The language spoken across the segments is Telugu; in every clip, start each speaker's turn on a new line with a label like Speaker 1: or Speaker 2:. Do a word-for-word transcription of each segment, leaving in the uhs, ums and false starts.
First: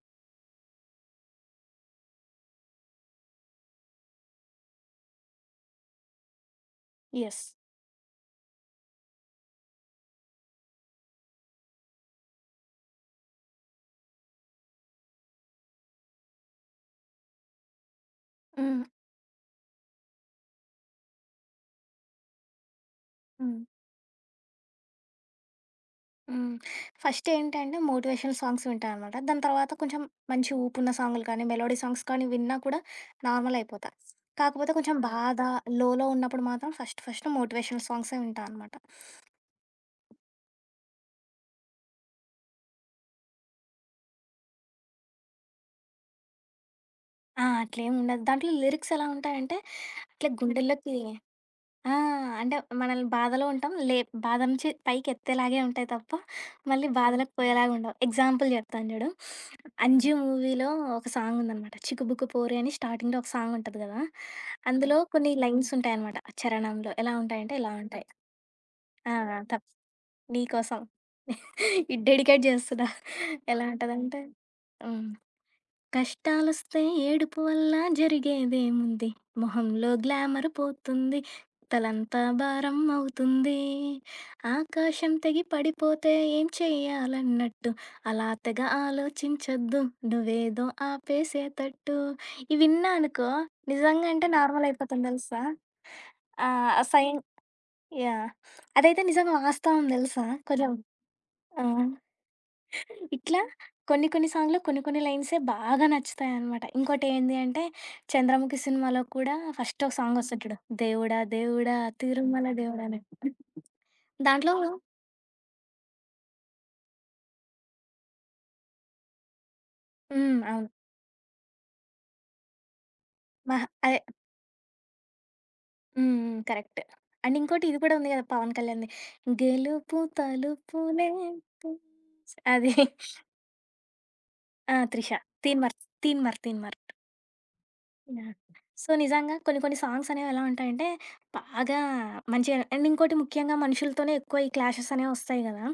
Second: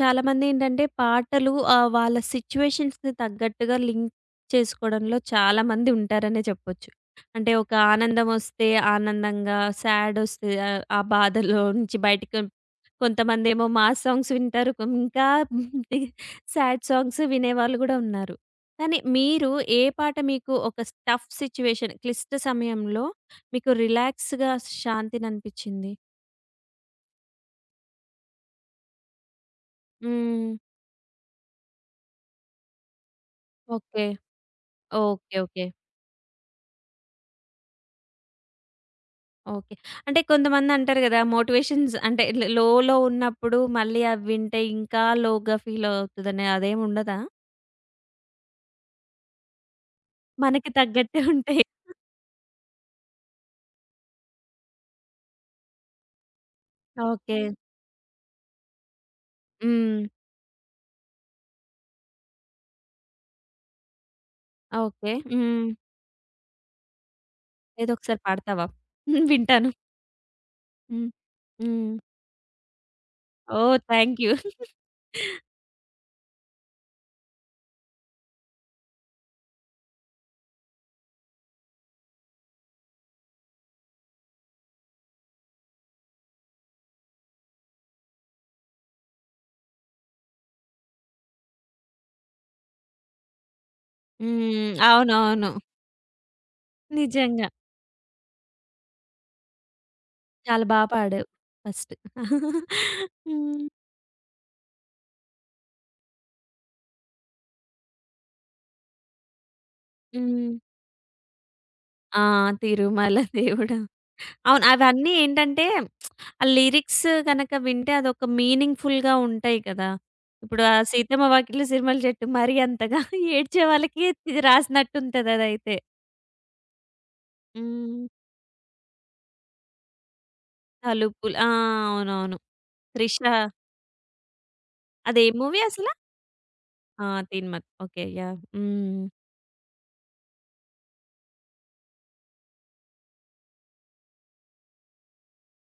Speaker 1: చాలామందేంటంటే పాటలు ఆహ్, వాళ్ళ సిట్యుయేషన్స్‌కి తగ్గట్టుగా లింక్ చేసుకోవడంలో చాలామంది ఉంటారనే చెప్పొచ్చు.
Speaker 2: యెస్.
Speaker 1: అంటే ఒక ఆనందమొస్తే ఆనందంగా, సాడొస్తే ఆహ్, ఆ ఆ బాధలో నుంచి బయటికి కొంతమందేమో మాస్ సాంగ్స్ వింటారు. కొం ఇంకా సాడ్ సాంగ్స్ వినేవాళ్ళు గూడా ఉన్నారు.
Speaker 2: హ్మ్.
Speaker 1: కానీ మీరు ఏ పాట మీకు ఒక టఫ్ సిట్యుయేషన్ క్లిష్ట సమయంలో
Speaker 2: హ్మ్.
Speaker 1: మీకు రిలాక్స్‌గా శాంతిననిపించింది?
Speaker 2: హ్మ్. ఫస్ట్ ఏంటంటే మోటివేషనల్ సాంగ్స్ వింటా అనమాట. దాని తర్వాత కొంచెం మంచి
Speaker 1: హ్మ్.
Speaker 2: ఊపున్న సాంగులు కానీ, మెలోడీ సాంగ్స్ కానీ విన్నా కూడా నార్మల్ అయిపోతా.
Speaker 1: ఓకే.
Speaker 2: కాకపోతే కొంచెం ఆ!
Speaker 1: ఓకే.
Speaker 2: బాధ,
Speaker 1: ఓకే.
Speaker 2: లోలో ఉన్నప్పుడు మాత్రం ఫస్ట్ ఫస్ట్ మోటివేషనల్ సాంగ్సే వింటా అనమాట.
Speaker 1: ఓకే. అంటే కొంతమందంటారు గదా! మోటివేషన్స్ అంటే ల్ లోలో ఉన్నప్పుడు మళ్ళీ అవి వింటే ఇంకా లోగా ఫీల్ అవుతదని అదేం ఉండదా?
Speaker 2: ఆ! అట్లేం ఉండదు. దాంట్లో లిరిక్స్ ఎలా ఉంటాయంటే ఇట్లా హ్మ్.
Speaker 1: మనకి
Speaker 2: గుండెల్లోకి.
Speaker 1: తగ్గట్టే ఉంటాయి.
Speaker 2: ఆ! అంటే మనల్ని బాధలో ఉంటాం. లే బాధ నుంచి పైకెత్తేలాగే ఉంటాయి తప్ప, మళ్ళీ హ్మ్. బాధలోకి
Speaker 1: ఓకే.
Speaker 2: పోయేలాగా ఉండవు. ఎగ్జాంపుల్ చెప్తాను చూడు.
Speaker 1: హ్మ్.
Speaker 2: 'అంజు' మూవీలో ఒక సాంగ్ ఉందనమాట. 'చిక్కుబుక్కు పోరి' అని స్టార్టింగ్‌లో ఒక సాంగ్ ఉంటది కదా! అందులో
Speaker 1: ఓకే.
Speaker 2: కొన్ని
Speaker 1: హ్మ్.
Speaker 2: లైన్స్ ఉంటాయనమాట. చరణంలో ఎలా ఉంటాయంటే ఇలా
Speaker 1: ఏదో
Speaker 2: ఉంటాయి.
Speaker 1: ఒకసారి పాడతావా?
Speaker 2: ఆ!
Speaker 1: ఉమ్,
Speaker 2: తప్
Speaker 1: వింటాను.
Speaker 2: నీకోసం
Speaker 1: హ్మ్.
Speaker 2: ఇది
Speaker 1: హ్మ్.
Speaker 2: డెడికేట్ చేస్తున్నా. ఎలా హ్మ్.
Speaker 1: ఓహ్!
Speaker 2: ఉంటదంటే,
Speaker 1: థ్యాంక్ యూ.
Speaker 2: హ్మ్. కష్టాలొస్తే ఏడుపు వల్ల జరిగేదేముంది? మొహంలో గ్లామర్ పోతుంది. తలంతా భారం అవుతుంది. ఆకాశం తెగి పడిపోతే ఏం చెయ్యాలన్నట్టు. అలా తెగ ఆలోచించొద్దు. నువ్వేదో ఆపేసేతట్టు. ఇవి విన్నా అనుకో నిజంగా అంటే నార్మల్
Speaker 1: హ్మ్.
Speaker 2: అయిపోతాను తెలుసా?
Speaker 1: అవునవును.
Speaker 2: ఆహ్, సైన్
Speaker 1: నిజంగా.
Speaker 2: యాహ్! అదైతే నిజంగా వాస్తవం తెలుసా?
Speaker 1: చాలా
Speaker 2: కొంచెం
Speaker 1: బా పాడావు
Speaker 2: ఆ!
Speaker 1: ఫస్ట్.
Speaker 2: ఇట్లా
Speaker 1: హ్మ్.
Speaker 2: కొన్ని కొన్ని సాంగ్‌లో కొన్ని కొన్ని లైన్సే బాగా నచ్చుతాయనమాట. ఇంకోటేంది అంటే 'చంద్రముఖి' సినిమాలో కూడా ఫస్ట్ ఒక సాంగొస్తది
Speaker 1: హ్మ్.
Speaker 2: చూడు. దేవుడా దేవుడా
Speaker 1: ఆ!
Speaker 2: తిరుమల దేవుడా అని.
Speaker 1: తిరుమల దేవుడా!
Speaker 2: దాంట్లో
Speaker 1: అవును. అవన్నీ ఏంటంటే ఆ లిరిక్స్ గనక వింటే అదొక మీనింగ్‌ఫుల్‌గా ఉంటాయి కదా!
Speaker 2: హ్మ్.
Speaker 1: ఇప్పుడు
Speaker 2: అవును.
Speaker 1: ఆ 'సీతమ్మ వాకిట్లో సిరిమల్లె చెట్టు' మరీ అంతగా ఏడ్చే
Speaker 2: మహ అదే.
Speaker 1: వాళ్ళకి ఇది రాసినట్టుంటది అదైతే.
Speaker 2: హ్మ్. హ్మ్. కరెక్ట్. అండ్ ఇంకోటి ఇది కూడా
Speaker 1: హ్మ్.
Speaker 2: ఉంది కదా! పవన్ కళ్యాణ్‌ది. గెలుపు తలుపులే
Speaker 1: తలుపులు ఆ!
Speaker 2: తీ-"
Speaker 1: అవునవును.
Speaker 2: అది.
Speaker 1: 'త్రిష'
Speaker 2: ఆ! 'త్రిష'.
Speaker 1: అది ఏ మూవీ
Speaker 2: 'తీన్‌మార్'
Speaker 1: అసల?
Speaker 2: 'తీన్‌మార్' 'తీన్‌మార్'.
Speaker 1: ఆ! 'తీన్‌మత్' okay.
Speaker 2: Yeah!
Speaker 1: Yeah!
Speaker 2: So,
Speaker 1: hmm.
Speaker 2: నిజంగా కొన్ని కొన్ని సాంగ్స్ అనేవి ఎలా ఉంటాయంటే, బాగా మంచిగా. అండ్ ఇంకోటి ముఖ్యంగా మనుషులతోనే ఎక్కువ ఈ క్లాషెస్ అనేవి వస్తాయి గదా!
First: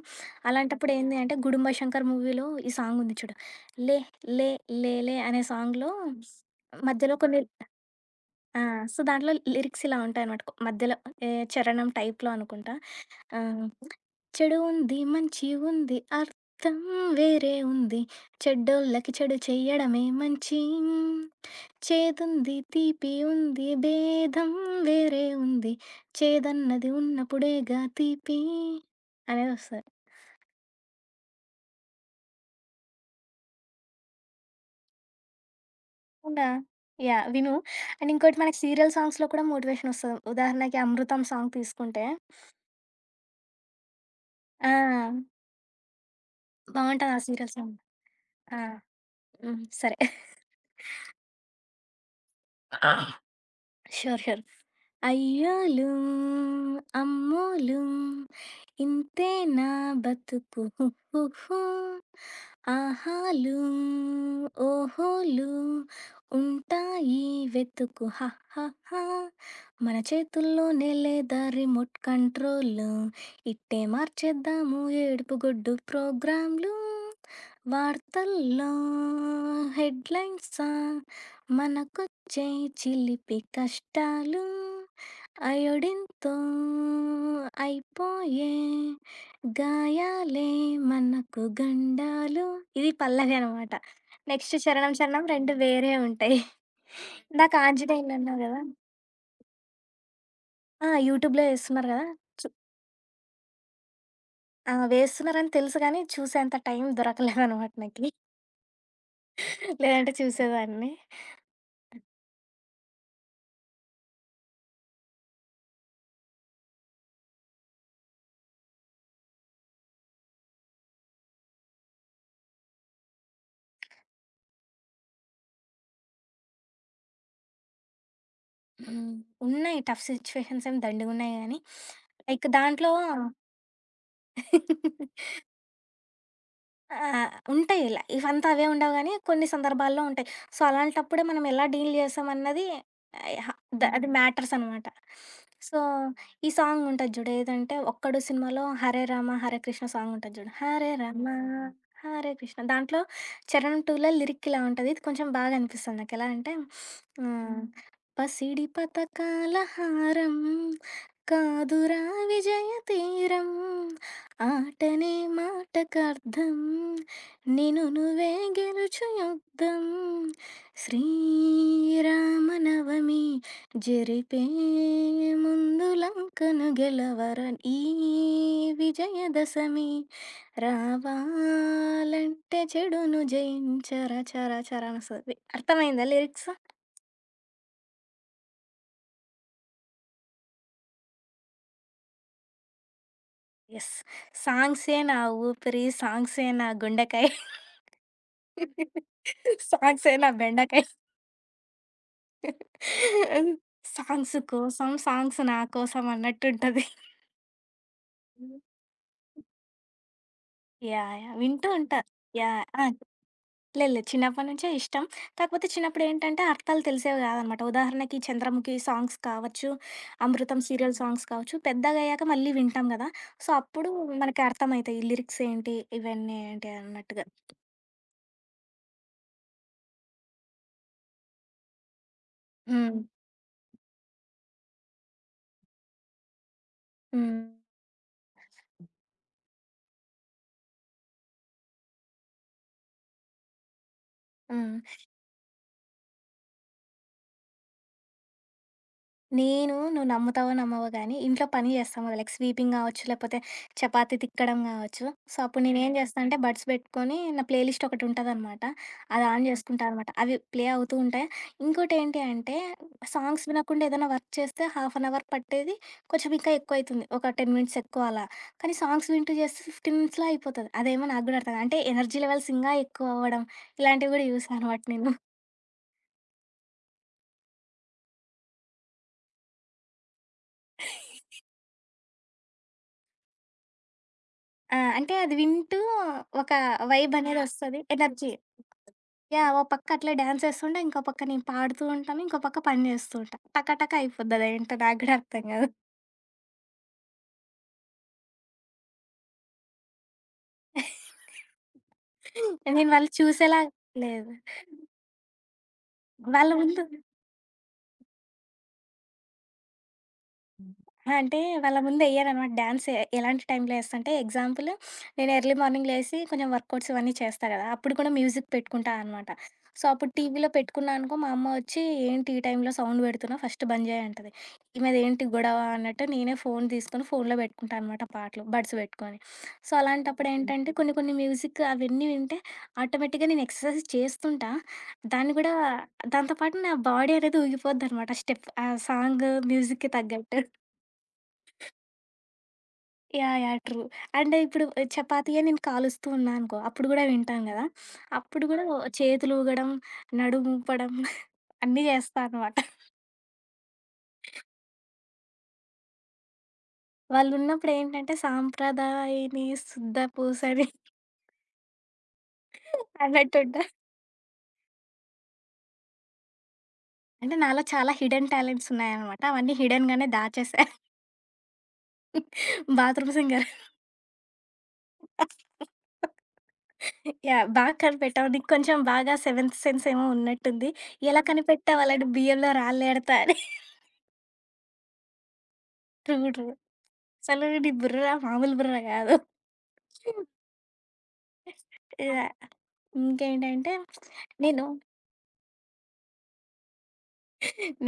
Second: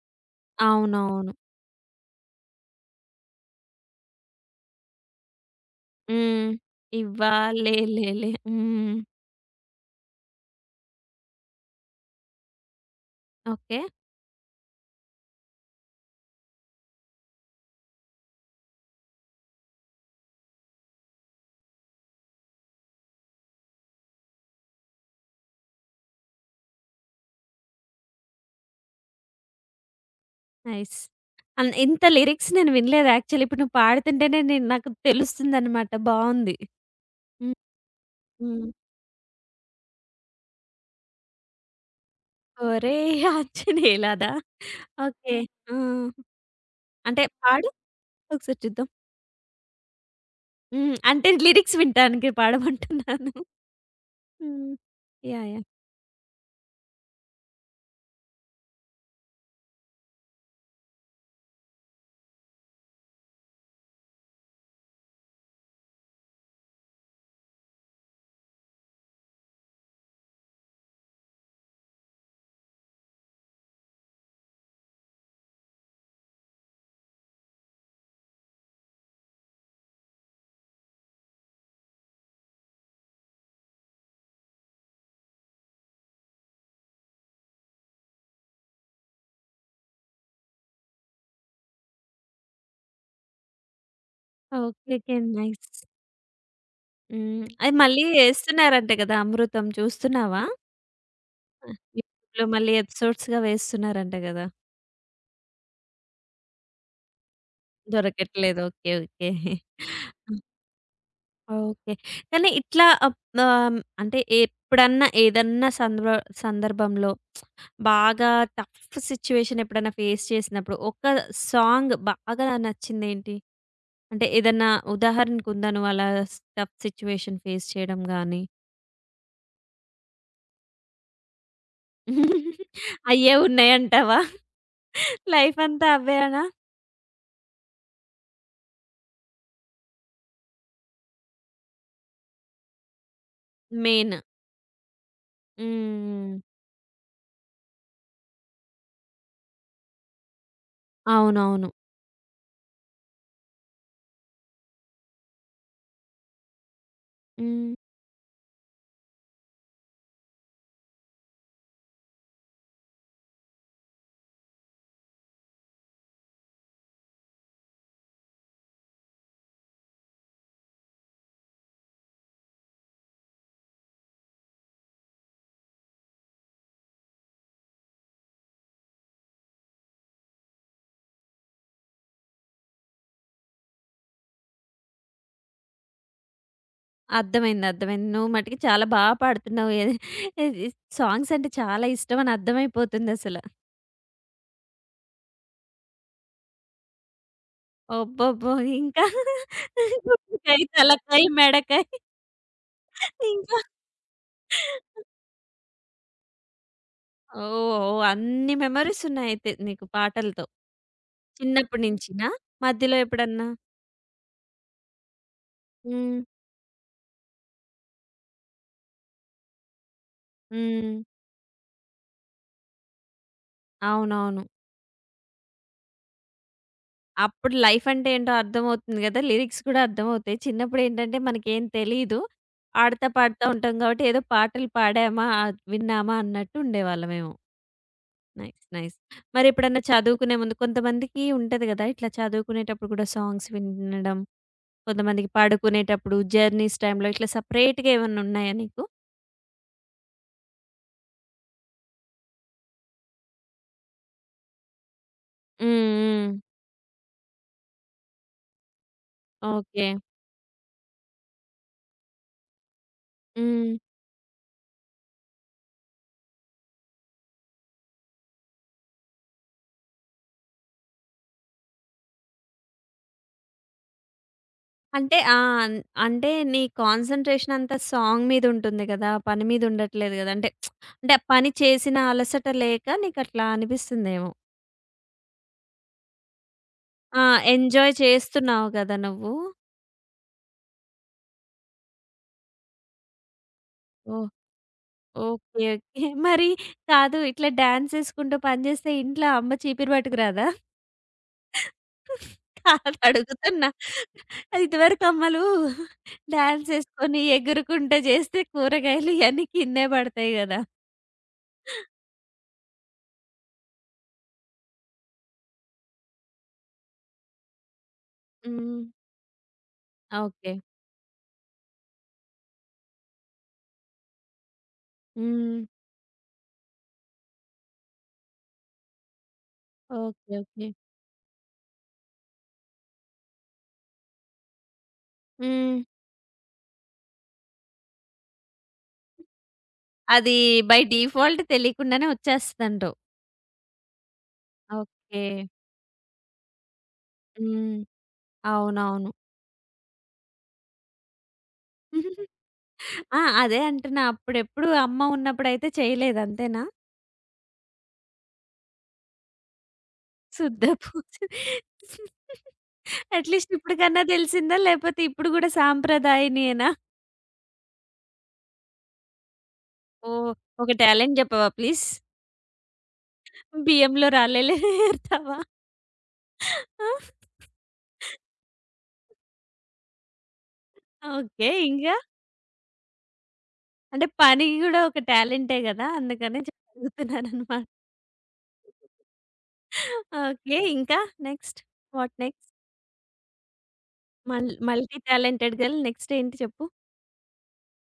Speaker 2: అలాంటప్పుడు ఏంది
Speaker 1: అవునవును.
Speaker 2: అంటే, 'గుడుంబ శంకర్' మూవీలో ఈ సాంగ్ ఉంది చూడు. 'లే లే లేలే' అనే సాంగ్‌లో
Speaker 1: హ్మ్.
Speaker 2: మధ్యలో కొన్ని.
Speaker 1: ఇవ్వాలేలేలే.
Speaker 2: ఆ!
Speaker 1: హ్మ్.
Speaker 2: సో, దాంట్లో లిరిక్స్ ఇలా ఉంటాయనమాట. మధ్యలో ఏ చరణం టైప్‌లో అనుకుంటా. ఆహ్,
Speaker 1: ఓకే.
Speaker 2: చెడు ఉంది, మంచి ఉంది, అర్థం వేరే ఉంది. చెడ్డోళ్ళకి చెడు చెయ్యడమే మంచి. చేదుంది తీపి ఉంది భేదం వేరే ఉంది. చేదన్నది ఉన్నప్పుడేగా తీపి అనేది వస్తుంది.
Speaker 1: నైస్. అన్ ఇంత లిరిక్స్ నేను వినలేదు యాక్చువల్లీ. ఇప్పుడు నువ్వు పాడుతుంటేనే నేను నాకు తెలుస్తుందన్నమాట.
Speaker 2: అవునా,
Speaker 1: బావుంది.
Speaker 2: యా విను.
Speaker 1: హ్మ్.
Speaker 2: అండ్ ఇంకోటి మనకి
Speaker 1: హ్మ్.
Speaker 2: సీరియల్ సాంగ్స్ లో కూడా మోటివేషన్ వస్తుంది. ఉదాహరణకి అమృతం సాంగ్ తీసుకుంటే,
Speaker 1: ఒరేయ్! ఆంజనేయులాదా?
Speaker 2: ఆ
Speaker 1: ఓకే. ఆ!
Speaker 2: బాగుంటుంది ఆ
Speaker 1: అంటే
Speaker 2: సీరియల్
Speaker 1: పాడు
Speaker 2: సాంగ్.
Speaker 1: ఒకసారి చూద్దాం.
Speaker 2: సరే,
Speaker 1: హ్మ్. అంటే లిరిక్స్ వినటానికి పాడమంటున్నాను.
Speaker 2: Sure sure.
Speaker 1: Hmm. Yeah! Yeah!
Speaker 2: అయ్యోలు అమ్మోలు ఇంతే నా బతుకు హు, హు, హు. ఆహాలు ఓహోలు ఉంటాయి వెతుకు హ, హ, హ. మన చేతుల్లోనే లేదా రిమోట్ కంట్రోల్. ఇట్టే మార్చేద్దాము ఏడుపు గొడ్డు ప్రోగ్రాంలు. వార్తల్లో హెడ్లైన్స్ మనకొచ్చే చిలిపి కష్టాలు. అయోడిన్‌తో అయిపోయే గాయాలే మనకు గండాలు. ఇది పల్లవి అనమాట. Next
Speaker 1: okay.
Speaker 2: 'చరణం
Speaker 1: ఓకే.
Speaker 2: చరణం' రెండు
Speaker 1: నైస్.
Speaker 2: వేరే ఉంటాయి.
Speaker 1: హ్మ్.
Speaker 2: ఇందాక
Speaker 1: అది మళ్ళీ
Speaker 2: ఆంజనేయులు అన్నావు గదా!
Speaker 1: యేస్తున్నారంట గదా! 'అమృతం' చూస్తున్నావా?
Speaker 2: ఆ! యూట్యూబ్‌లో యేస్తున్నారు గదా!
Speaker 1: యూట్యూబ్‌లో
Speaker 2: చు
Speaker 1: మళ్ళీ ఎపిసోడ్స్‌గా వేస్తున్నారంట గదా!
Speaker 2: ఆ! వేస్తున్నారని తెలుసు గానీ, చూసేంత టైం దొరకలేదనమాట నాకి.
Speaker 1: దొరకట్లేదు. ఓకే. ఓకే.
Speaker 2: లేదంటే చూసేదాన్ని.
Speaker 1: ఓకే. కానీ ఇట్లా అప్ ఆహ్, అంటే ఎప్పుడన్నా ఏదన్నా సందర్భ సందర్భంలో బాగా టఫ్ సిట్యుయేషన్ ఎప్పుడైనా ఫేస్ చేసినప్పుడు ఒక సాంగ్ బాగా నచ్చిందేంటి? అంటే ఏదన్నా ఉదాహరణకుందా నువ్వలా టఫ్ సిట్యుయేషన్ ఫేస్ చేయడం గాని?
Speaker 2: హ్మ్. ఉన్నాయి, టఫ్ సిట్యుయేషన్స్ ఏమి దండిగున్నాయి గానీ, లైక్ దాంట్లో
Speaker 1: అయ్యే ఉన్నాయంటావా? లైఫంతా అవ్వేనా?
Speaker 2: ఆ! ఉంటాయి. లైఫ్ అంతా అవే ఉండవు గానీ, కొన్ని సందర్భాల్లో ఉంటాయి. సో, అలాంటప్పుడే మనం ఎలా డీల్ చేస్తామన్నది ఆహ్, ద అది హ్మ్.
Speaker 1: మెయిన్.
Speaker 2: మ్యాటర్స్ అనమాట. సో,
Speaker 1: హ్మ్.
Speaker 2: ఈ సాంగ్ ఉంటది చూడు. ఏదంటే 'ఒక్కడు' సినిమాలో 'హరే రామ హరే కృష్ణ' సాంగ్ ఉంటది చూడు. హరే రామ హ్మ్.
Speaker 1: అవునవును.
Speaker 2: హరే కృష్ణ. దాంట్లో 'చరణ్ 2లో లిరిక్ ఇలా ఉంటది. ఇది కొంచెం బాగా అనిపిస్తుంది నాకు. ఎలా అంటే ఆహ్, హ్మ్.
Speaker 1: హ్మ్.
Speaker 2: పసిడి పతకాల హారం కాదురా విజయ తీరం, ఆటనే మాటకర్థం, నిన్ను నువ్వే గెలుచు యుద్ధం. శ్రీరామనవమి జరిపే ముందు లంకను గెలవర. ఈ విజయదశమి రావాలంటే చెడును జయించర చర చర అని వస్తుంది. అర్థమైందా లిరిక్స్?
Speaker 1: అర్థమైంది. అర్థమైంది. నువ్వు మటికి చాలా బా పాడుతున్నావు. ఏ ఇది సాంగ్స్ అంటే చాలా ఇష్టమని అర్థమైపోతుందసల.
Speaker 2: ఎస్. సాంగ్సే నా ఊపిరి, సాంగ్సే నా గుండెకాయ,
Speaker 1: అబ్బబ్బో! ఇంకా
Speaker 2: సాంగ్సే నా
Speaker 1: గుండెకాయ,
Speaker 2: బెండకాయ,
Speaker 1: తలకాయ, మెడకాయ. ఇంకా
Speaker 2: సాంగ్స్ కోసం సాంగ్స్ నా కోసం అన్నట్టుంటది.
Speaker 1: ఓహ్! ఓహ్! అన్ని
Speaker 2: హ్మ్.
Speaker 1: మెమోరీస్ ఉన్నాయయితే నీకు పాటలతో.
Speaker 2: యాహ్! యాహ్! వింటూ
Speaker 1: చిన్నప్పటి
Speaker 2: ఉంటా.
Speaker 1: నించినా?
Speaker 2: యాహ్! ఆ!
Speaker 1: మధ్యలో ఎప్పుడన్నా?
Speaker 2: లేదు లేదు, చిన్నప్పటి నుంచే ఇష్టం. కాకపోతే చిన్నప్పుడు
Speaker 1: హ్మ్.
Speaker 2: ఏంటంటే అర్థాలు తెలిసేవి కాదనమాట. ఉదాహరణకి 'చంద్రముఖి' సాంగ్స్ కావచ్చు, 'అమృతం'
Speaker 1: హ్మ్.
Speaker 2: సీరియల్ సాంగ్స్ కావచ్చు. పెద్దగయ్యాక మళ్ళీ వింటాం గదా! సో, అప్పుడు
Speaker 1: అవునవును.
Speaker 2: మనకి అర్థమయితాయి. ఈ లిరిక్స్ ఏంటి, ఇవన్నీ ఏంటి అన్నట్టుగా.
Speaker 1: అప్పుడు లైఫ్ అంటే ఏంటో అర్థమవుతుంది గదా! లిరిక్స్ కూడా అర్థమవుతాయి. చిన్నప్పుడేంటంటే మనకేం తెలీదు.
Speaker 2: హ్మ్.
Speaker 1: ఆడతా పాడుతా ఉంటాం గాబట్టి ఏదో పాటలు పాడామా, ఆహ్, విన్నామా అన్నట్టు ఉండేవాళ్ళమేమో.
Speaker 2: హ్మ్.
Speaker 1: నైస్. నైస్. మరెప్పుడన్నా చదువుకునే ముందు కొంతమందికి ఉంటది గదా! ఇట్లా చదువుకునేటప్పుడు కూడా సాంగ్స్ వినడం.
Speaker 2: హ్మ్.
Speaker 1: కొంతమందికి పడుకునేటప్పుడు, జర్నీస్ టైమ్‌లో ఇట్లా సెపరేట్‌గా ఏమన్నా ఉన్నాయా నీకు?
Speaker 2: నేను, నువ్వు నమ్ముతావో నమ్మవో కానీ, ఇంట్లో పని చేస్తాం కదా. లైక్ స్వీపింగ్ కావచ్చు, లేకపోతే చపాతీ తిక్కడం కావచ్చు. సో అప్పుడు
Speaker 1: హ్మ్.
Speaker 2: నేను ఏం చేస్తాను అంటే
Speaker 1: హ్మ్.
Speaker 2: బడ్స్ పెట్టుకొని, నా ప్లేలిస్ట్ ఒకటి ఉంటుంది అనమాట. అది ఆన్
Speaker 1: ఓకే.
Speaker 2: చేసుకుంటాను అనమాట, అవి ప్లే అవుతూ ఉంటాయి. ఇంకోటి ఏంటి అంటే సాంగ్స్
Speaker 1: హ్మ్.
Speaker 2: వినకుండా ఏదైనా వర్క్ చేస్తే హాఫ్ అన్ అవర్ పట్టేది. కొంచెం ఇంకా ఎక్కువ అవుతుంది, ఒక టెన్ మినిట్స్ ఎక్కువ అలా. కానీ సాంగ్స్ వింటూ చేస్తే ఫిఫ్టీన్ మినిట్స్లో అయిపోతుంది. అదేమో నాకు కూడా అర్థం కాదు. అంటే ఎనర్జీ లెవెల్స్ ఇంకా ఎక్కువ అవ్వడం, ఇలాంటివి కూడా చూసాను అనమాట నేను.
Speaker 1: అంటే ఆ! అన్ అంటే నీ కాన్సంట్రేషన్ అంతా సాంగ్ మీద ఉంటుంది గదా! పని మీద ఉండట్లేదు గదా! అంటే అంటే ఆ పని చేసిన అలసట లేక నీకట్లా అనిపిస్తుందేమో.
Speaker 2: ఆ, అంటే అది వింటూ ఒక వైబ్
Speaker 1: ఆ!
Speaker 2: అనేది వస్తుంది,
Speaker 1: ఎంజాయ్
Speaker 2: ఎనర్జీ.
Speaker 1: చేస్తున్నావు గదా! నువ్వు.
Speaker 2: యాహ్! ఓ పక్క అట్లే డాన్స్ ఏస్తుంటా. ఇంకో పక్క నేను పాడుతూ ఉంటాను. ఇంకో పక్క పని జేస్తూ ఉంటా. టకటక
Speaker 1: ఓహ్!
Speaker 2: అయిపోద్ది, అదేంటో నాకు గూడా అర్థం
Speaker 1: ఓకే.
Speaker 2: గాదు.
Speaker 1: ఓకే. మరి కాదు ఇట్లా డాన్స్ చేసుకుంటూ పని చేస్తే ఇంట్లో అమ్మ చీపిరి పట్టుకురాదా?
Speaker 2: నేను
Speaker 1: కాదు
Speaker 2: వాళ్ళు చూసేలా
Speaker 1: అడుగుతున్నా.
Speaker 2: లేదు.
Speaker 1: ఇదివరకు అమ్మలు
Speaker 2: వాళ్ళ
Speaker 1: డాన్స్
Speaker 2: ముందు
Speaker 1: యేసుకొని, ఎగురుకుంటా జేస్తే కూరగాయలు ఇయన్నీ కిందే పడతాయి గదా!
Speaker 2: ఆ! అంటే వాళ్ళ ముందెయ్యననమాట డాన్స్. ఎ ఎలాంటి టైంలో ఏస్తా అంటే, ఎగ్జాంపుల్, నేను ఎర్లీ మార్నింగ్ లేసి కొంచెం వర్కౌట్స్ ఇవన్నీ చేస్తా గదా! అప్పుడు కూడా మ్యూజిక్
Speaker 1: హ్మ్.
Speaker 2: పెట్టుకుంటా అనమాట. సో, అప్పుడు టీవీలో
Speaker 1: ఓకే.
Speaker 2: పెట్టుకున్నా అనుకో, మా అమ్మ వచ్చి, "ఏంటి ఈ టైంలో సౌండ్ పెడుతున్నావు, ఫస్ట్ బంద్ చేయి" అంటది. ఈమెదేంటి గొడవ
Speaker 1: హ్మ్.
Speaker 2: అన్నట్టు నేనే ఫోన్ తీసుకొని ఫోన్‌లో పెట్టుకుంటా అనమాట పాటలు, బడ్స్ పెట్టుకొని. సో, హ్మ్.
Speaker 1: ఓకే. ఓకే.
Speaker 2: అలాంటప్పుడేంటంటే కొన్ని కొన్ని మ్యూజిక్ అవన్నీ వింటే ఆటోమేటిక్‌గా నేను ఎక్సర్సైజ్ చేస్తుంటా. దాన్ని కూడా
Speaker 1: హ్మ్.
Speaker 2: దాంతో పాటు నా బాడీ అనేది ఊగిపోద్దనమాట, స్టెప్ ఆ సాంగ్ మ్యూజిక్‌కి
Speaker 1: అది
Speaker 2: తగ్గట్టు.
Speaker 1: బై డిఫాల్ట్ తెలియకుండానే వచ్చేస్తదంటావు.
Speaker 2: యాహ్! యాహ్! ట్రూ. అంటే ఇప్పుడు
Speaker 1: ఓకే.
Speaker 2: చపాతీయే నేను కాలుస్తూ ఉన్నా అనుకో, అప్పుడు గూడా వింటాను గదా!
Speaker 1: హ్మ్.
Speaker 2: అప్పుడు గూడా
Speaker 1: అవునవును.
Speaker 2: చేతులు ఊగడం, నడుము ఊపడం అన్నీ జేస్తా అనమాట.
Speaker 1: ఆ! అదే అంటున్నా. అప్పుడెప్పుడు అమ్మ ఉన్నప్పుడైతే చేయలేదు అంతేనా?
Speaker 2: వాళ్ళున్నప్పుడేంటంటే సాంప్రదాయని శుద్ధ
Speaker 1: శుద్ధ
Speaker 2: పూసని
Speaker 1: పూజ. అట్‌లీస్ట్
Speaker 2: అన్నట్టుంటా.
Speaker 1: ఇప్పటికన్నా తెలిసిందా? లేపోతే ఇప్పుడు గూడా సాంప్రదాయనియేనా?
Speaker 2: అంటే నాలో చాలా హిడెన్ టాలెంట్స్ ఉన్నాయనమాట. అవన్నీ హిడెన్‌గానే
Speaker 1: ఓహ్!
Speaker 2: దాచేశా.
Speaker 1: ఒక టాలెంట్ జెప్పవా ప్లీజ్?
Speaker 2: Bathroom singer.
Speaker 1: బియ్యంలో రాళ్ళేలే ఏరుతావా? ఆ!
Speaker 2: యాహ్! బాగా కనిపెట్టావు. నీకు కొంచెం బాగా సెవెంత్ సెన్స్ ఏమో ఉన్నట్టుంది. ఎలా
Speaker 1: ఓకే.
Speaker 2: కనిపెట్టావు
Speaker 1: ఇంకా?
Speaker 2: అలాంటి బియ్యంలో రాళ్ళేడతా అని.
Speaker 1: అంటే పని గూడా ఒక టాలెంటే గదా!
Speaker 2: ట్రూ.
Speaker 1: అందుకనే
Speaker 2: ట్రూ.
Speaker 1: చె
Speaker 2: అసలు
Speaker 1: అడుగుతున్నాననమాట.
Speaker 2: నీ బుర్ర మామూలు బుర్ర గాదు.
Speaker 1: ఓకే. ఇంకా నెక్స్ట్? What
Speaker 2: yeah!
Speaker 1: నెక్స్ట్?
Speaker 2: ఇంకేంటంటే
Speaker 1: మల్
Speaker 2: నేను
Speaker 1: మల్టీ టాలెంటెడ్ గర్ల్ నెక్స్ట్ ఏంటి చెప్పు?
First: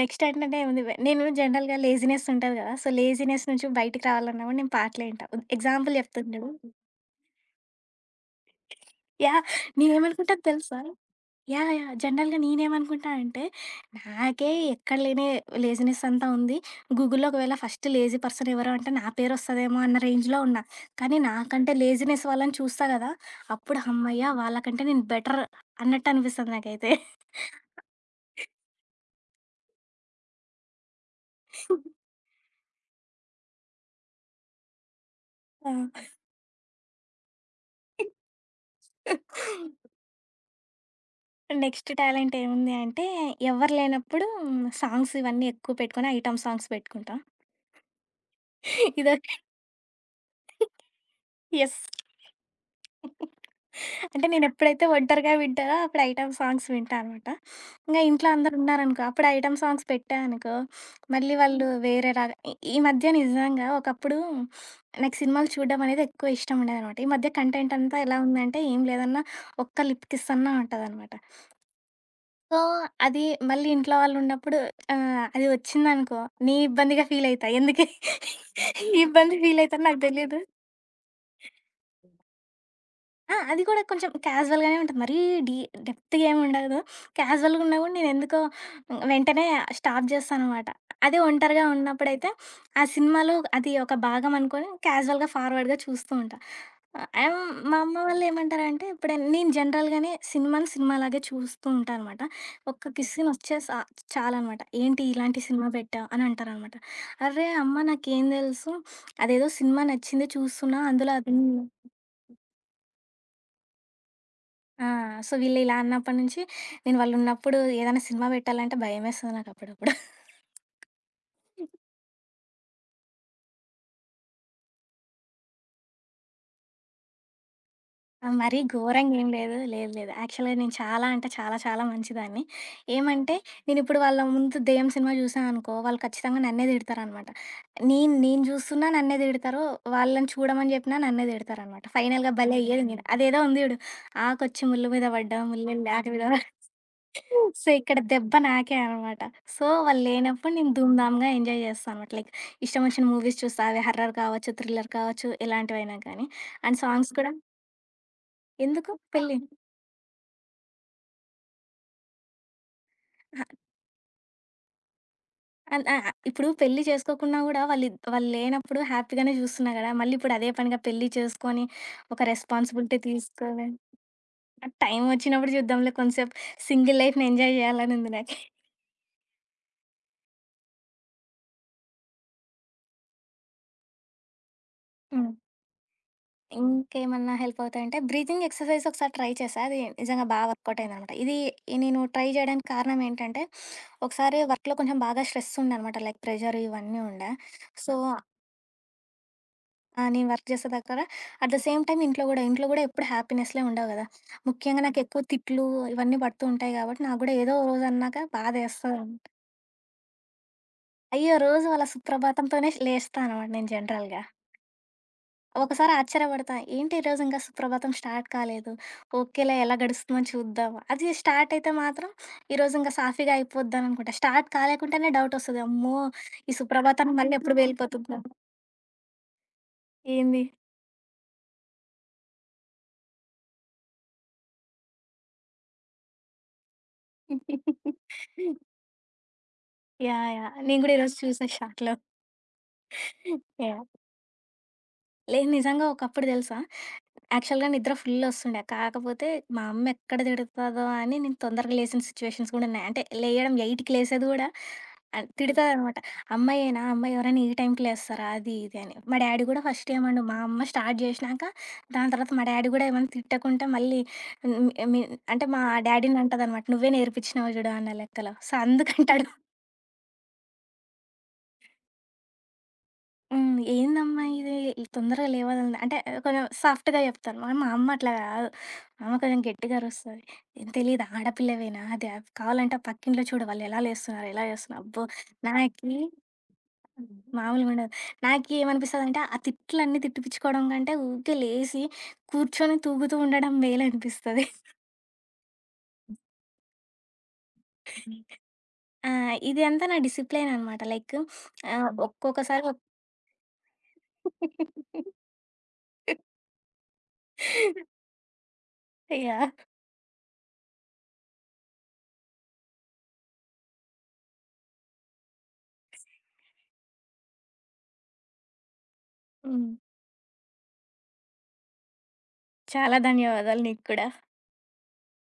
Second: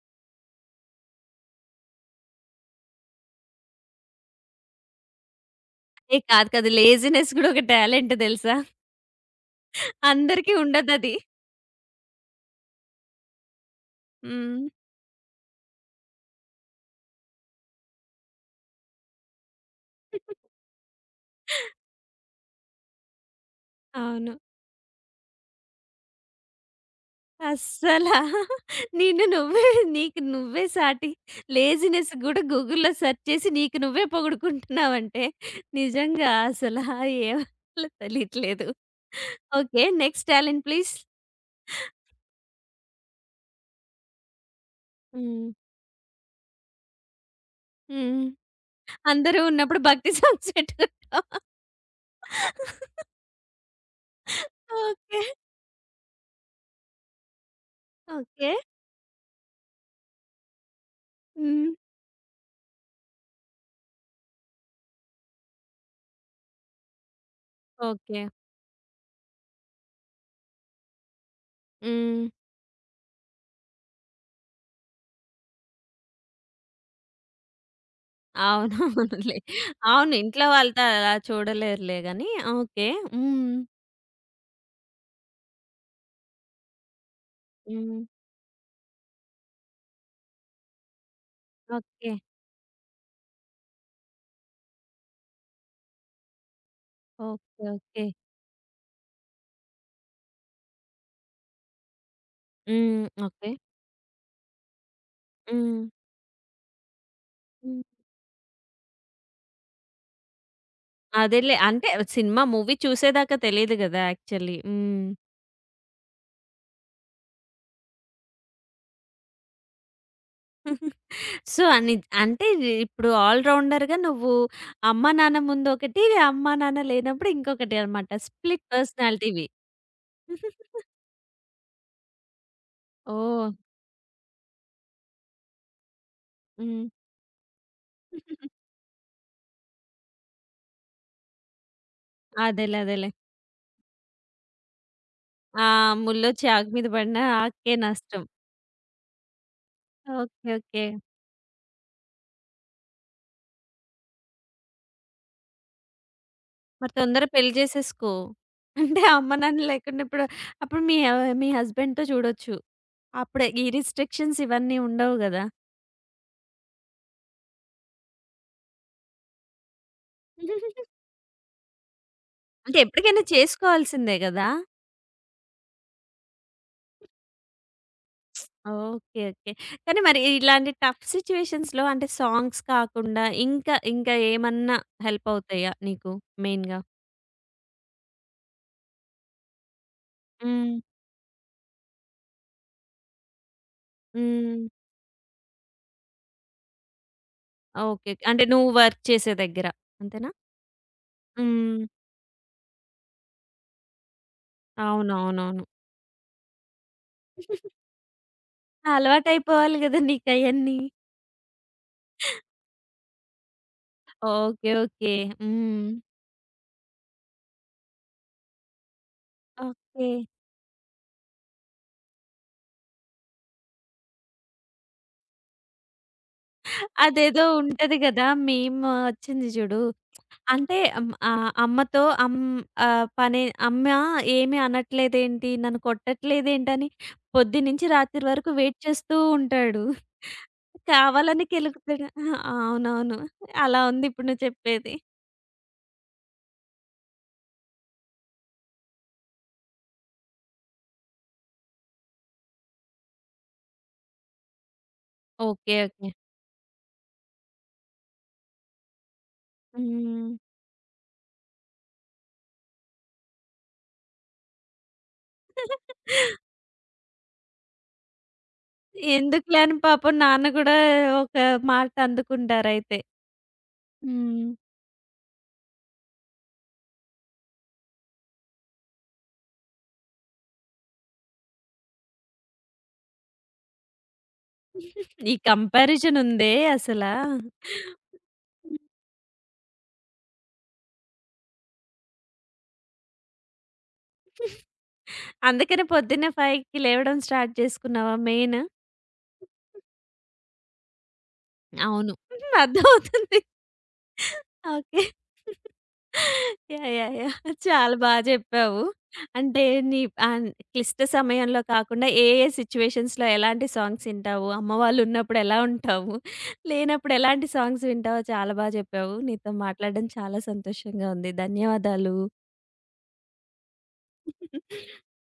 Speaker 2: నెక్స్ట్ అంటేనే ఏముంది, వె నేను జనరల్‌గా లేజినెస్ ఉంటది గదా! సో, లేజినెస్ నుంచి బయటికి రావాలన్నా గూడా నేను పాటలే వింటా. ఎగ్జాంపుల్
Speaker 1: ఏ
Speaker 2: చెప్తాను
Speaker 1: కాదు
Speaker 2: జూడు.
Speaker 1: కాదు. లేజినెస్ గూడా ఒక టాలెంట్ దెలుసా?
Speaker 2: యాహ్! నేనేమనుకుంటా
Speaker 1: అందరికీ
Speaker 2: తెలుసా?
Speaker 1: ఉండదది.
Speaker 2: యాహ్! యాహ్! జనరల్‌గా నేనేమనుకుంటా అంటే, నాకే
Speaker 1: హ్మ్.
Speaker 2: ఎక్కడ లేని లేజినెస్ అంతా ఉంది. గూగుల్‌లో ఒకవేళ ఫస్ట్ లేజీ పర్సన్ ఎవరు అంటే నా పేరొస్తదేమో అన్న రేంజ్‌లో ఉన్నా. కానీ నాకంటే లేజినెస్ వాళ్ళని చూస్తా గదా! అప్పుడు
Speaker 1: అవును.
Speaker 2: హమ్మయ్య, వాళ్ళకంటే నేను బెటర్ అన్నట్టు అనిపిస్తది నాకైతే.
Speaker 1: అస్సలా నిన్ను నువ్వే నీకు నువ్వే సాటి. లేజినెస్ గూడా గూగుల్‌లో సెర్చ్ చేసి నీకు నువ్వే పొగుడుకుంటున్నావంటే
Speaker 2: ఆ!
Speaker 1: నిజంగా అసలా ఏమనాలో తెలియట్లేదు. Okay. Next talent please.
Speaker 2: Next talent ఏముంది అంటే, ఎవ్వరు లేనప్పుడు సాంగ్స్
Speaker 1: హ్మ్.
Speaker 2: ఇవన్నీ ఎక్కువ పెట్టుకొని, ఐటెమ్ సాంగ్స్ పెట్టుకుంటా.
Speaker 1: హ్మ్.
Speaker 2: ఇదో,
Speaker 1: అందరూ ఉన్నప్పుడు భక్తి సాంగ్స్ పెట్టుకుంటాం.
Speaker 2: యెస్. అంటే నేనెప్పుడైతే
Speaker 1: ఓకే.
Speaker 2: ఒంటరిగా వింటానో, అప్పుడు ఐటెమ్ సాంగ్స్ వింటా అనమాట. ఇంగా ఇంట్లో
Speaker 1: ఓకే.
Speaker 2: అందరూ ఉన్నారనుకో, అప్పుడు ఐటెమ్ సాంగ్స్ పెట్టా అనుకో, మళ్ళీ వాళ్ళు
Speaker 1: హ్మ్.
Speaker 2: వేరే లాగా. ఈ ఈ మధ్య నిజంగా ఒకప్పుడు నాకు సినిమాలు చూడడం అనేది ఎక్కువ ఇష్టం ఉండేదనమాట. ఈ మధ్య కంటెంట్ అంతా ఎలా
Speaker 1: ఓకే.
Speaker 2: ఉందంటే, ఏం లేదన్నా ఒక్క లిప్ కిస్ అన్నా ఉంటదనమాట.
Speaker 1: హ్మ్.
Speaker 2: సో, అది మళ్ళీ ఇంట్లో వాళ్ళున్నప్పుడు ఆహ్, అది వచ్చిందనుకో, నీ ఇబ్బందిగా ఫీలయితా. ఎందుకే నీ
Speaker 1: అవునవునులే.
Speaker 2: ఇబ్బంది ఫీలయితానో నాకు
Speaker 1: అవును.
Speaker 2: తెలీదు.
Speaker 1: ఇంట్లో వాళ్ళతో అలా చూడలేరులే గానీ ఓకే.
Speaker 2: ఆ!
Speaker 1: హ్మ్.
Speaker 2: అది కూడా కొంచెం క్యాజువల్‌గానే ఉంటది. మరీ డీ డెప్త్‌గా ఏమి ఉండదు. క్యాజువల్‌గా ఉన్నా కూడా
Speaker 1: హ్మ్.
Speaker 2: నేనెందుకో వెంటనే స్టాప్ చేస్తాననమాట. అదే ఒంటరిగా
Speaker 1: ఓకే.
Speaker 2: ఉన్నప్పుడైతే ఆ సినిమాలో అది ఒక భాగం అనుకోని క్యాజువల్‌గా ఫార్వర్డ్‌గా చూస్తూ ఉంటా. ఆహ్,
Speaker 1: ఓకే.
Speaker 2: మా అమ్మ
Speaker 1: ఓకే.
Speaker 2: వాళ్ళు ఏమంటారంటే ఇప్పుడు నేను జనరల్‌గానే సినిమాని సినిమాలాగే చూస్తూ ఉంటా అనమాట. ఒక్క
Speaker 1: హ్మ్.
Speaker 2: కిస్సిన్
Speaker 1: ఓకే.
Speaker 2: వస్తే సా చాలనమాట. ఏంటి ఇలాంటి సినిమా
Speaker 1: హ్మ్.
Speaker 2: పెట్టావు అని అంటారనమాట. అర్రే అమ్మ!
Speaker 1: హ్మ్.
Speaker 2: నాకేం తెలుసు, అదేదో సినిమా నచ్చింది చూస్తున్నా, అందులో అది.
Speaker 1: అదేలే. అంటే సినిమా, మూవీ చూసేదాకా తెలీదు గదా! యాక్చువల్లీ.
Speaker 2: ఆ!
Speaker 1: హ్మ్.
Speaker 2: సో, వీళ్ళు ఇలా అన్నప్పటి నుంచి నేను వాళ్ళున్నప్పుడు ఏదైనా సినిమా పెట్టాలంటే భయమేస్తది నాకప్పుడప్పుడు.
Speaker 1: సో, అని అంటే ఇప్పుడు ఆల్ రౌండర్‌గా నువ్వు అమ్మా, నాన్న ముందు ఒకటి, అమ్మా, నాన్న లేనప్పుడు ఇంకొకటి అన్నమాట.
Speaker 2: ఆ! మరీ
Speaker 1: స్ప్లిట్
Speaker 2: ఘోరంగా ఏం
Speaker 1: పర్సనాలిటీవి.
Speaker 2: లేదు. లేదు, లేదు. యాక్చువల్‌గా నేను చాలా అంటే చాలా చాలా మంచిదాన్ని. ఏమంటే
Speaker 1: ఓహ్!
Speaker 2: నేనిప్పుడు వాళ్ళ ముందు దెయ్యం సినిమా చూసా అనుకో, వాళ్ళు ఖచ్చితంగా నన్నే
Speaker 1: హ్మ్.
Speaker 2: తిడతారనమాట. నేను నేను చూస్తున్నా నన్నే తిడతారు. వాళ్ళని చూడమని చెప్పినా నన్నే తిడతారనమాట. ఫైనల్‌గా భలే
Speaker 1: అదేలే.
Speaker 2: అయ్యేది నేను.
Speaker 1: అదేలే.
Speaker 2: అదేదో ఉంది చూడు, "ఆకొచ్చి ముల్లు మీద పడ్డా,
Speaker 1: ఆ!
Speaker 2: ముల్లెల్లి ఆకు మీద".
Speaker 1: ముల్లో చాకు మీద పడిన
Speaker 2: సో,
Speaker 1: ఆక్కే
Speaker 2: ఇక్కడ
Speaker 1: నష్టం.
Speaker 2: దెబ్బ నాకే అనమాట. సో, వాళ్ళు
Speaker 1: ఓకే.
Speaker 2: లేనప్పుడు నేను
Speaker 1: ఓకే.
Speaker 2: ధూమ్‌ధామ్‌గా ఎంజాయ్ చేస్తా అనమాట. లైక్ ఇష్టం వచ్చిన మూవీస్ చూస్తా. అవి హర్రర్ కావచ్చు, థ్రిల్లర్ కావచ్చు, ఎలాంటివైనా కానీ. అండ్
Speaker 1: మరి
Speaker 2: సాంగ్స్
Speaker 1: తొందరగా
Speaker 2: కూడా.
Speaker 1: పెళ్లి చేసేసుకో.
Speaker 2: ఎందుకు
Speaker 1: అంటే అమ్మ,
Speaker 2: పెళ్లి?
Speaker 1: నాన్న లేకుండా ఇప్పుడు అప్పుడు మీ ఆహ్, మీ హస్బెండ్‌తో చూడొచ్చు.
Speaker 2: అహా!
Speaker 1: అప్పుడే ఈ రిస్ట్రిక్షన్స్ ఇవన్నీ ఉండవు గదా!
Speaker 2: అన్ ఆహ్, ఇప్పుడు పెళ్లి చేసుకోకున్నా గూడా వాళ్ళిద్ వాళ్ళు లేనప్పుడు హ్యాపీగానే చూస్తున్నా గదా! మళ్ళీ ఇప్పుడు అదే పనిగా పెళ్లి చేసుకొని, ఒక
Speaker 1: అంటే
Speaker 2: రెస్పాన్సిబిలిటీ
Speaker 1: ఎప్పటికైనా
Speaker 2: తీసుకోని,
Speaker 1: చేసుకోవాల్సిందే గదా!
Speaker 2: టైం వచ్చినప్పుడు చూద్దాంలే. కొంసేపు సింగిల్ లైఫ్‌ని ఎంజాయ్ చేయాలని ఉంది నాకు.
Speaker 1: ఓకే. ఓకే. కానీ మరి ఇలాంటి టఫ్ సిట్యుయేషన్స్‌లో అంటే సాంగ్స్ కాకుండా ఇంకా, ఇంకా ఏమన్నా హెల్ప్
Speaker 2: హ్మ్.
Speaker 1: అవుతాయా నీకు మెయిన్‌గా?
Speaker 2: ఇంకేమన్నా హెల్ప్ అవుతాయంటే, బ్రీతింగ్ ఎక్సర్సైజ్ ఒకసారి ట్రై చేశా. అది నిజంగా బా
Speaker 1: హ్మ్.
Speaker 2: వర్కౌట్ అయిందనమాట. ఇది ఈ నేను ట్రై చేయడానికి కారణం ఏంటంటే, ఒకసారి
Speaker 1: హ్మ్.
Speaker 2: వర్క్‌లో కొంచెం బాగా స్ట్రెస్ ఉండనమాట. లైక్ ప్రెషర్ ఇవన్నీ ఉండే. So,
Speaker 1: okay. అంటే నువ్వు వర్క్ చేసే దగ్గర
Speaker 2: ఆ! నేను
Speaker 1: అంతేనా?
Speaker 2: వర్క్ చేసే దగ్గర, at the
Speaker 1: hmm.
Speaker 2: Same time ఇంట్లో గూడా. ఇంట్లో గూడా ఎప్పుడు హ్యాపీనెస్‌లే ఉండవు గదా! ముఖ్యంగా నాకెక్కువ
Speaker 1: అవునవునవును.
Speaker 2: తిట్లు ఇవన్నీ పడుతూ ఉంటాయి గాబట్టి, నాకు గూడా ఏదో ఓ రోజన్నాక బాధేస్తదనమాట.
Speaker 1: అలవాటయిపోవాలి గదా! నీకయన్నీ.
Speaker 2: అయ్యో! రోజు వాళ్ళ సుప్రభాతంతోనే లేస్తా అనమాట నేను జనరల్‌గా.
Speaker 1: ఓకే. ఓకే. హ్మ్.
Speaker 2: ఒకసారి ఆశ్చర్యపడతా. ఏంటి ఈరోజు ఇంకా సుప్రభాతం స్టార్ట్ కాలేదు. ఓకేలే, ఎలా
Speaker 1: ఓకే.
Speaker 2: గడుస్తుందో చూద్దాం. అది స్టార్ట్ అయితే మాత్రం ఈరోజు ఇంకా సాఫీగా అయిపోద్దననుకుంటా. స్టార్ట్ కాలేకుంటేనే డౌటొస్తది. అమ్మో! ఈ సుప్రభాతానికి మళ్ళీ
Speaker 1: అదేదో
Speaker 2: ఎప్పుడు
Speaker 1: ఉంటది
Speaker 2: పేలిపోతుందా.
Speaker 1: గదా! మీమ్ వచ్చింది జూడు.
Speaker 2: ఏంది?
Speaker 1: అంటే అమ్ ఆహ్, అమ్మతో అమ్ ఆహ్, పనే అమ్మ ఏమి అనట్లేదేంటి? నన్ను కొట్టట్లేదేంటని పొద్దున్నుంచి రాత్రి వరకు వెయిట్ చేస్తూ ఉంటాడు.
Speaker 2: యాహ్! యాహ్! నేను గూడా ఈరోజు
Speaker 1: కావాలని
Speaker 2: చూసా షాక్‌లో.
Speaker 1: కెలుకుతాడు. అహా! అవునవును. అలా
Speaker 2: యాహ్!
Speaker 1: ఉంది ఇప్పుడు నువ్వు చెప్పేది.
Speaker 2: లేదు. నిజంగా ఒకప్పుడు తెలుసా? యాక్చువల్‌గా నిద్ర ఫుల్ ఒస్తుండే. కాకపోతే మా అమ్మ ఎక్కడ తిడతదో అని నేను తొందరగా లేసిన సిచ్యువేషన్స్ కూడా ఉన్నాయి. అంటే లేయడం 8:00కి లేసేది కూడా ఆహ్, హ్మ్.
Speaker 1: ఓకే.
Speaker 2: తిడతదనమాట.
Speaker 1: ఓకే.
Speaker 2: "అమ్మాయేనా? అమ్మ ఎవరైనా ఈ టైంకి లేస్తారా?" అది ఇది అని. మా డ్యాడీ కూడా ఫస్ట్ ఏమనడు.
Speaker 1: హ్మ్.
Speaker 2: మా అమ్మ స్టార్ట్ చేసినాక దాని తర్వాత మా డ్యాడీ కూడా ఏమన్నా తిట్టకుంటే మళ్ళీ హ్మ్. మీ అంటే మా డ్యాడీని అంటదనమాట. "నువ్వే నేర్పించినావు చూడు" అన్న లెక్కలో. సో, అందుకంటాడు
Speaker 1: ఎందుకులే అని పాపం నాన్న గూడా ఒక మాట అందుకుంటారయితే.
Speaker 2: హ్మ్. ఏందమ్మా
Speaker 1: హ్మ్.
Speaker 2: ఇది, ఈ తొందరగా లేవాలని అంటే, కొంచెం సాఫ్ట్‌గా చెప్తాను. కానీ మా అమ్మ అట్లా కాదు. ఆమె కొంచెం గట్టిగా అరుస్తది. "ఏం తెలీదా? ఆడపిల్లవేనా? అది అది కావాలంటే ఆ పక్కింట్లో చూడు వాళ్ళు ఎలా లేస్తున్నారు, ఎలా చేస్తున్నారు." అబ్బో!
Speaker 1: ఈ
Speaker 2: నాకి
Speaker 1: కంపారిజన్ ఉందే అసలా.
Speaker 2: మామూలుగా ఉండదు. నాకి ఏమనిపిస్తదంటే ఆ తిట్లన్నీ తిట్టిపిచ్చుకోవడం కంటే ఊరికే లేసి కూర్చొని తూగుతూ ఉండడం మేలనిపిస్తది.
Speaker 1: అందుకనే పొద్దున్నే ఐదుకి లేవడం స్టార్ట్ చేసుకున్నావా మెయిన్?
Speaker 2: ఆ! ఇది అంతా నా డిసిప్లైన్ అనమాట. లైక్ ఆహ్, హ్మ్.
Speaker 1: అవును.
Speaker 2: ఒక్కొక్కసారి ఒక్
Speaker 1: అర్థమవుతుంది. ఓకే. యాహ్! యాహ్! యాహ్! చాలా బా జెప్పావు.
Speaker 2: యాహ్!
Speaker 1: అంటే నీ ఆహ్, క్లిష్ట సమయంలో కాకుండా ఏ ఏ సిట్యుయేషన్స్‌లో ఎలాంటి సాంగ్స్ వింటావు? అమ్మ వాళ్ళు ఉన్నప్పుడు ఎలా ఉంటావు? లేనప్పుడు ఎలాంటి సాంగ్స్ వింటావో చాలా బా జెప్పావు. నీతో
Speaker 2: హ్మ్.
Speaker 1: మాట్లాడడం చాలా సంతోషంగా ఉంది. ధన్యవాదాలు.
Speaker 2: చాలా ధన్యవాదాలు నీకు కూడా.